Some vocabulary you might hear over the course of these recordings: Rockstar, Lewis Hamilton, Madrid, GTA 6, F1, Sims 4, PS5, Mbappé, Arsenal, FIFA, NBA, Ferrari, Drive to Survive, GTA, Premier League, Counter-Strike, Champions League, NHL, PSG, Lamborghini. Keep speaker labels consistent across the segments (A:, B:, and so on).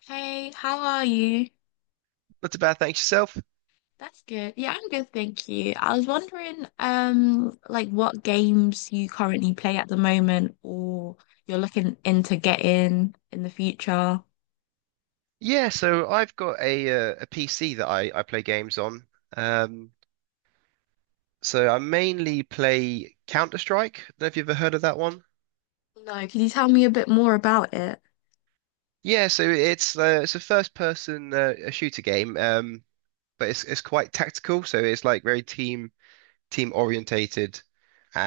A: Hey, how are you?
B: Not too bad, thanks yourself.
A: That's good. Yeah, I'm good, thank you. I was wondering, like what games you currently play at the moment or you're looking into getting in the future.
B: Yeah, so I've got a PC that I play games on. Um, so I mainly play Counter-Strike. Don't know if you've ever heard of that one.
A: No, could you tell me a bit more about it?
B: Yeah, so it's a first-person a shooter game, but it's quite tactical. So it's like very team orientated,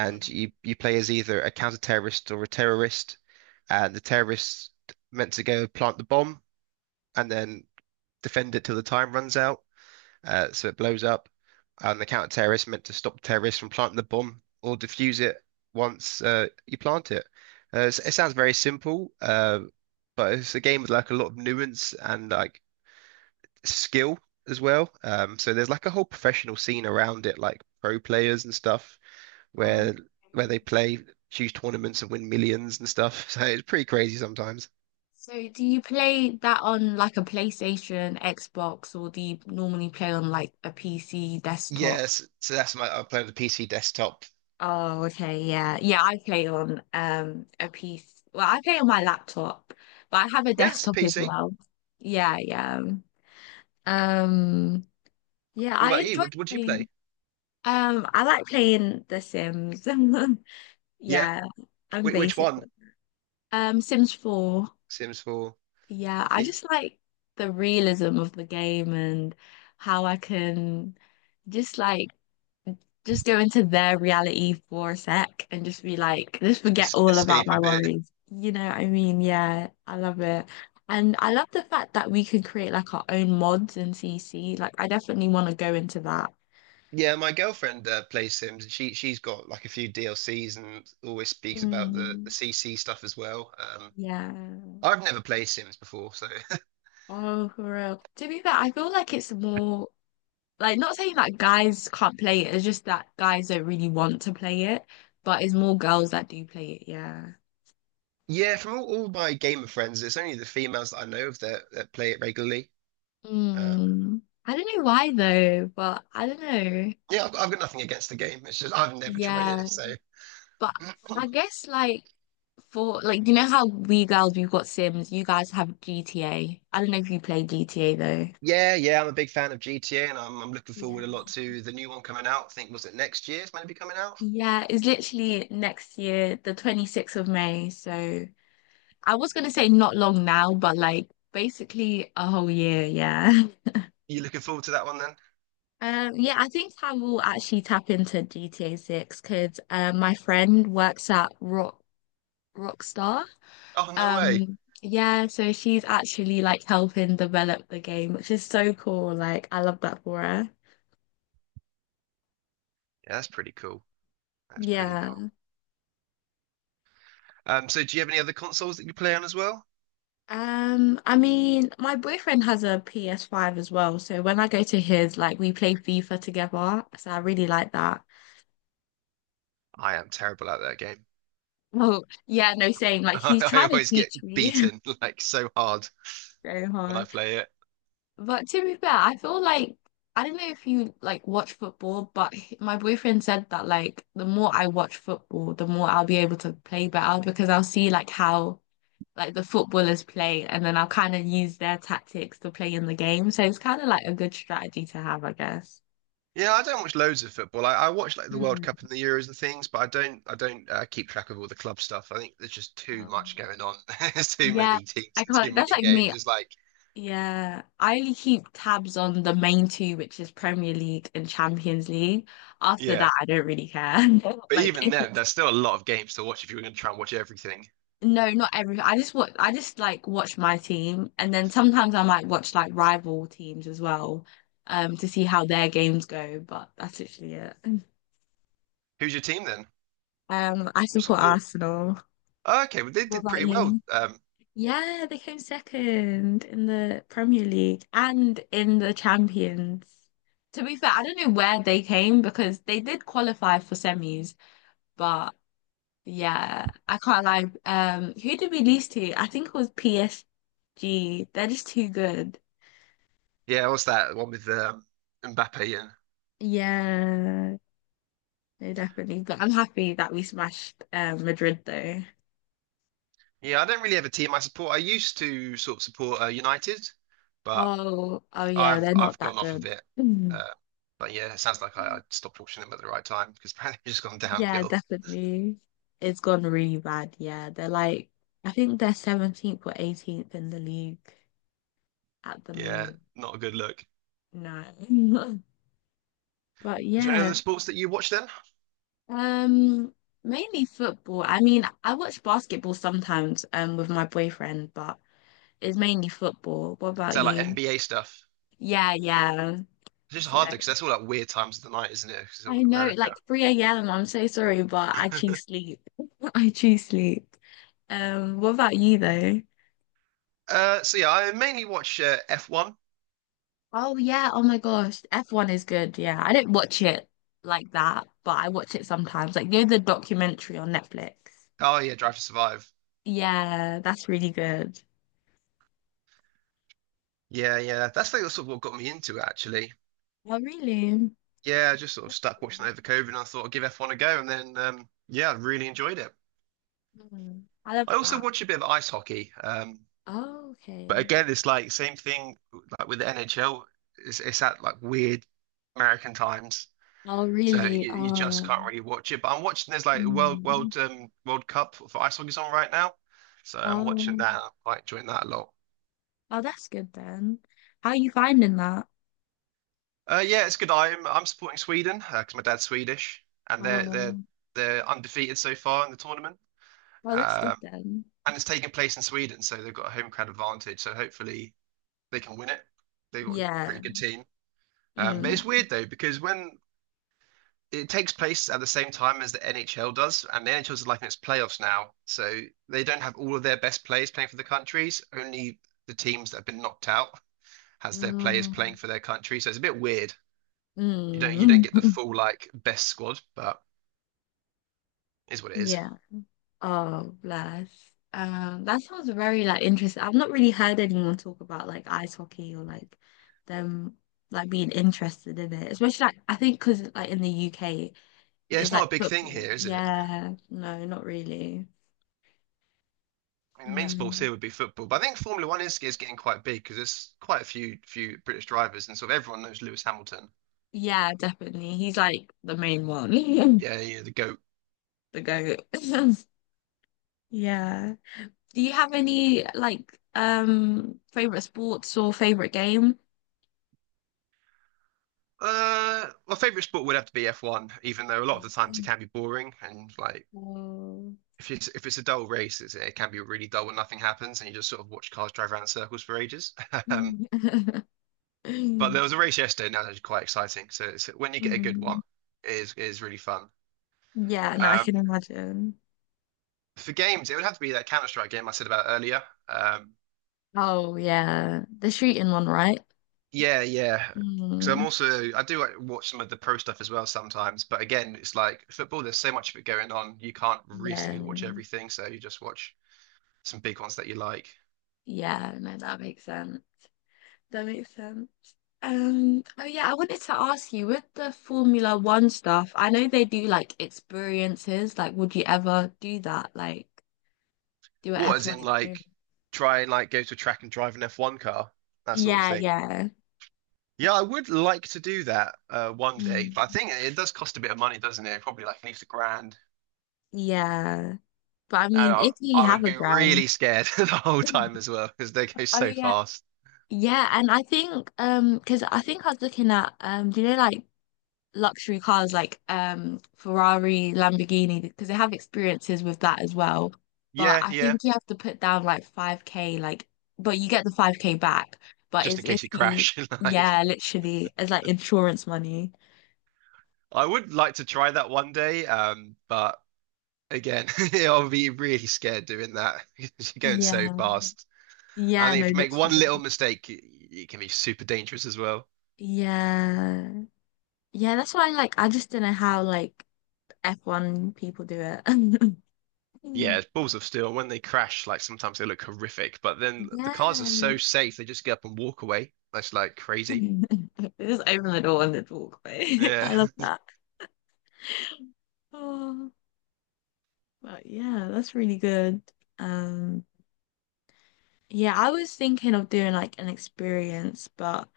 A: Hmm.
B: you play as either a counter-terrorist or a terrorist, and the terrorists meant to go plant the bomb and then defend it till the time runs out. So it blows up, and the counter-terrorists meant to stop terrorists from planting the bomb or defuse it once you plant it. It sounds very simple, but it's a game with like a lot of nuance and like skill as well. So there's like a whole professional scene around it, like pro players and stuff,
A: Um,
B: where where they play huge tournaments and win millions and stuff. So it's pretty crazy sometimes.
A: so do you play that on like a PlayStation, Xbox, or do you normally play on like a PC desktop?
B: Yes, so that's my I play on the PC desktop.
A: Oh, okay, yeah. Yeah, I play on a piece. Well, I play on my laptop, but I have a
B: Yes,
A: desktop as
B: PC.
A: well. Yeah, yeah. Um, yeah,
B: What
A: I
B: about you?
A: enjoy
B: What would you
A: playing.
B: play?
A: I like playing The Sims.
B: Yeah.
A: Yeah, I'm
B: Which
A: basic.
B: one?
A: Sims 4.
B: Sims 4.
A: Yeah, I
B: Yeah,
A: just like the realism of the game and how I can just like just go into their reality for a sec and just be like, just forget all about
B: escape a
A: my
B: bit.
A: worries. You know what I mean? Yeah, I love it. And I love the fact that we can create like our own mods in CC. Like, I definitely want to go into that.
B: Yeah, my girlfriend plays Sims. And She she's got like a few DLCs and always speaks about the
A: Mm,
B: CC stuff as well.
A: yeah.
B: I've never played Sims before, so
A: Oh, for real. To be fair, I feel like it's more like, not saying that guys can't play it, it's just that guys don't really want to play it, but it's more girls that do play it, yeah.
B: yeah. From all my gamer friends, it's only the females that I know of that play it regularly. Uh,
A: Mm. I don't know why though, but I don't know.
B: yeah, I've got nothing against the game. It's just I've never tried
A: Yeah,
B: it, so
A: but I guess like, for like, you know how we girls, we've got Sims, you guys have GTA. I don't know if you play GTA though.
B: yeah, yeah. I'm a big fan of GTA, and I'm looking
A: Yeah.
B: forward a lot to the new one coming out. I think was it next year's maybe coming out.
A: Yeah, it's literally next year, the 26th of May. So I was gonna say not long now, but like basically a whole year, yeah.
B: You looking forward to that one?
A: Yeah, I think I will actually tap into GTA 6 because my friend works at Rockstar.
B: Oh, no way.
A: Yeah, so she's actually like helping develop the game, which is so cool. Like, I love that for her.
B: Yeah, that's pretty cool. That's pretty cool.
A: Yeah.
B: So do you have any other consoles that you play on as well?
A: I mean, my boyfriend has a PS5 as well, so when I go to his, like, we play FIFA together. So I really like that.
B: I am terrible at that game.
A: Oh, yeah, no, same. Like, he's
B: I
A: trying to
B: always get
A: teach me
B: beaten like so hard
A: so
B: when I
A: hard.
B: play it.
A: But to be fair, I feel like I don't know if you like watch football, but my boyfriend said that like the more I watch football, the more I'll be able to play better because I'll see like how like the footballers play and then I'll kind of use their tactics to play in the game. So it's kind of like a good strategy to have, I guess.
B: Yeah, I don't watch loads of football. I watch like the World
A: Hmm.
B: Cup and the Euros and things, but I don't keep track of all the club stuff. I think there's just too
A: Um,
B: much going on. There's too
A: yeah,
B: many teams
A: I
B: and too
A: can't. That's
B: many
A: like me.
B: games. It's like,
A: Yeah, I only keep tabs on the main two, which is Premier League and Champions League. After
B: yeah.
A: that, I don't really care.
B: But
A: Like,
B: even
A: if
B: then, there's still a lot of games to watch if you were going to try and watch everything.
A: no, not everything. I just watch. I just like watch my team, and then sometimes I might watch like rival teams as well, to see how their games go. But that's literally it.
B: Who's your team then?
A: I
B: You
A: support
B: support?
A: Arsenal.
B: Oh, okay, well they
A: What
B: did
A: about
B: pretty well
A: you? Yeah, they came second in the Premier League and in the Champions. To be fair, I don't know where they came because they did qualify for semis, but yeah, I can't lie. Who did we lose to? I think it was PSG. They're just too good.
B: yeah, what's that one with Mbappe and
A: Yeah, they definitely. But I'm happy that we smashed Madrid though.
B: yeah, I don't really have a team I support. I used to sort of support United, but
A: Oh, oh yeah,
B: I've
A: they're not
B: I've
A: that
B: gone off of
A: good.
B: it.
A: Mm.
B: Uh, but yeah, it sounds like I stopped watching them at the right time because apparently it's just gone
A: Yeah,
B: downhill.
A: definitely. It's gone really bad. Yeah, they're like, I think they're 17th or 18th in the league at the
B: Yeah,
A: moment.
B: not a good look.
A: No. But
B: Is there any
A: yeah.
B: other sports that you watch then? Is
A: Um, mainly football. I mean, I watch basketball sometimes, with my boyfriend, but it's mainly football. What about
B: that like
A: you?
B: NBA stuff?
A: Yeah, yeah.
B: It's just
A: So
B: hard though because that's all like weird times of the night, isn't it? Because it's all
A: I
B: in
A: know,
B: America.
A: like, 3 a.m. I'm so sorry, but I choose sleep. I choose sleep. What about you though?
B: So yeah, I mainly watch F1.
A: Oh yeah, oh my gosh. F1 is good, yeah. I don't watch it like that, but I watch it sometimes. Like, you know the documentary on Netflix.
B: Oh yeah, Drive to Survive.
A: Yeah, that's really good.
B: Yeah, yeah, that's like sort of what got me into it actually.
A: Oh, really?
B: Yeah, I just sort of stuck watching that over COVID, and I thought I'd give F1 a go, and then yeah, I really enjoyed it.
A: Mm, I love
B: I also
A: that.
B: watch a bit of ice hockey,
A: Oh,
B: but
A: okay.
B: again, it's like same thing like with the NHL. It's at like weird American times,
A: Oh,
B: so
A: really?
B: you just can't really watch it. But I'm watching there's like
A: Mm,
B: World Cup for ice hockey's on right now, so I'm watching
A: um,
B: that. I'm quite enjoying that a lot.
A: oh, that's good then. How are you finding that?
B: Yeah, it's good. I'm supporting Sweden because my dad's Swedish, and they're they're
A: Um,
B: they're undefeated so far in the tournament.
A: oh, that's good
B: Uh,
A: then.
B: and it's taking place in Sweden, so they've got a home crowd advantage. So hopefully they can win it. They've got a
A: Yeah.
B: pretty good team. But
A: Mm,
B: it's weird though because when it takes place at the same time as the NHL does, and the NHL is like in its playoffs now, so they don't have all of their best players playing for the countries. Only the teams that have been knocked out has their players
A: mm,
B: playing for their country. So it's a bit weird. You don't
A: mm.
B: get the full like best squad, but it is what it is.
A: Yeah. Oh, bless. That sounds very like interesting. I've not really heard anyone talk about like ice hockey or like them like being interested in it, especially like I think because like in the UK.
B: Yeah,
A: Is
B: it's not a
A: like
B: big thing here,
A: football.
B: is it?
A: Yeah, no, not really.
B: I mean, the main sports
A: No.
B: here would be football, but I think Formula One is getting quite big because there's quite a few British drivers, and sort of everyone knows Lewis Hamilton.
A: Yeah, definitely. He's like the main one,
B: Yeah, yeah, the GOAT.
A: the goat. Yeah. Do you have any like favorite sports or favorite game?
B: My favorite sport would have to be F1, even though a lot of the times it
A: Yeah.
B: can be boring and like
A: Oh.
B: if it's a dull race, it can be really dull when nothing happens and you just sort of watch cars drive around in circles for ages. Um, but there was a race yesterday, now that's quite exciting. When you get a good one,
A: Mm.
B: it is really fun.
A: Yeah, no, I
B: Um,
A: can imagine.
B: for games, it would have to be that Counter-Strike game I said about earlier. Um,
A: Oh yeah, the shooting one, right?
B: Yeah, yeah. Because I'm
A: Mm.
B: also I do like, watch some of the pro stuff as well sometimes, but again, it's like football. There's so much of it going on. You can't
A: Yeah.
B: realistically watch everything, so you just watch some big ones that you like.
A: Yeah, no, that makes sense. That makes sense. Oh yeah, I wanted to ask you with the Formula One stuff, I know they do like experiences. Like, would you ever do that? Like, do an
B: What, as
A: F1
B: in
A: experience?
B: like try and like go to a track and drive an F1 car, that sort of
A: Yeah,
B: thing.
A: yeah.
B: Yeah, I would like to do that one day, but
A: Mm.
B: I think it does cost a bit of money, doesn't it? Probably like at least a grand.
A: Yeah. But I
B: And
A: mean, if you
B: I would
A: have a
B: be
A: grand.
B: really scared the whole time as well because they go
A: Oh
B: so
A: yeah.
B: fast.
A: Yeah, and I think because I think I was looking at do you know like luxury cars like Ferrari, Lamborghini, because they have experiences with that as well. But
B: Yeah,
A: I
B: yeah.
A: think you have to put down like 5K, like, but you get the 5K back. But
B: Just
A: it's
B: in
A: if
B: case you
A: you,
B: crash, like.
A: yeah, literally, it's like insurance money.
B: I would like to try that one day, but again, I'll be really scared doing that because you're going so
A: Yeah.
B: fast. I
A: Yeah,
B: think
A: no,
B: if you make one
A: literally.
B: little mistake, it can be super dangerous as well.
A: Yeah. Yeah, that's why like I just don't know how like F1 people do it.
B: Yeah, it's balls of steel. When they crash, like sometimes they look horrific, but then the cars are
A: Yeah.
B: so safe they just get up and walk away. That's like crazy.
A: Just open the door and then walk away. I
B: Yeah,
A: love that. Oh. But yeah, that's really good. Um, yeah, I was thinking of doing like an experience, but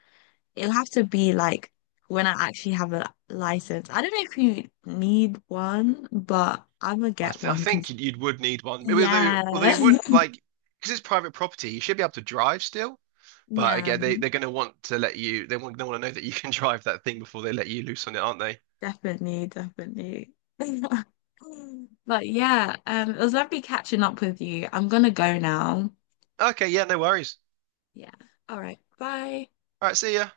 A: it'll have to be like when I actually have a license. I don't know if you need one, but I'm gonna get
B: I
A: one
B: think
A: because
B: you'd would need one.
A: yeah,
B: Although you wouldn't like because it's private property, you should be able to drive still. But
A: yeah,
B: again, they're going to want to let you, they want to know that you can drive that thing before they let you loose on it, aren't they?
A: definitely, definitely. But yeah, it was lovely catching up with you. I'm gonna go now.
B: Okay, yeah, no worries.
A: Yeah. All right. Bye.
B: All right, see ya.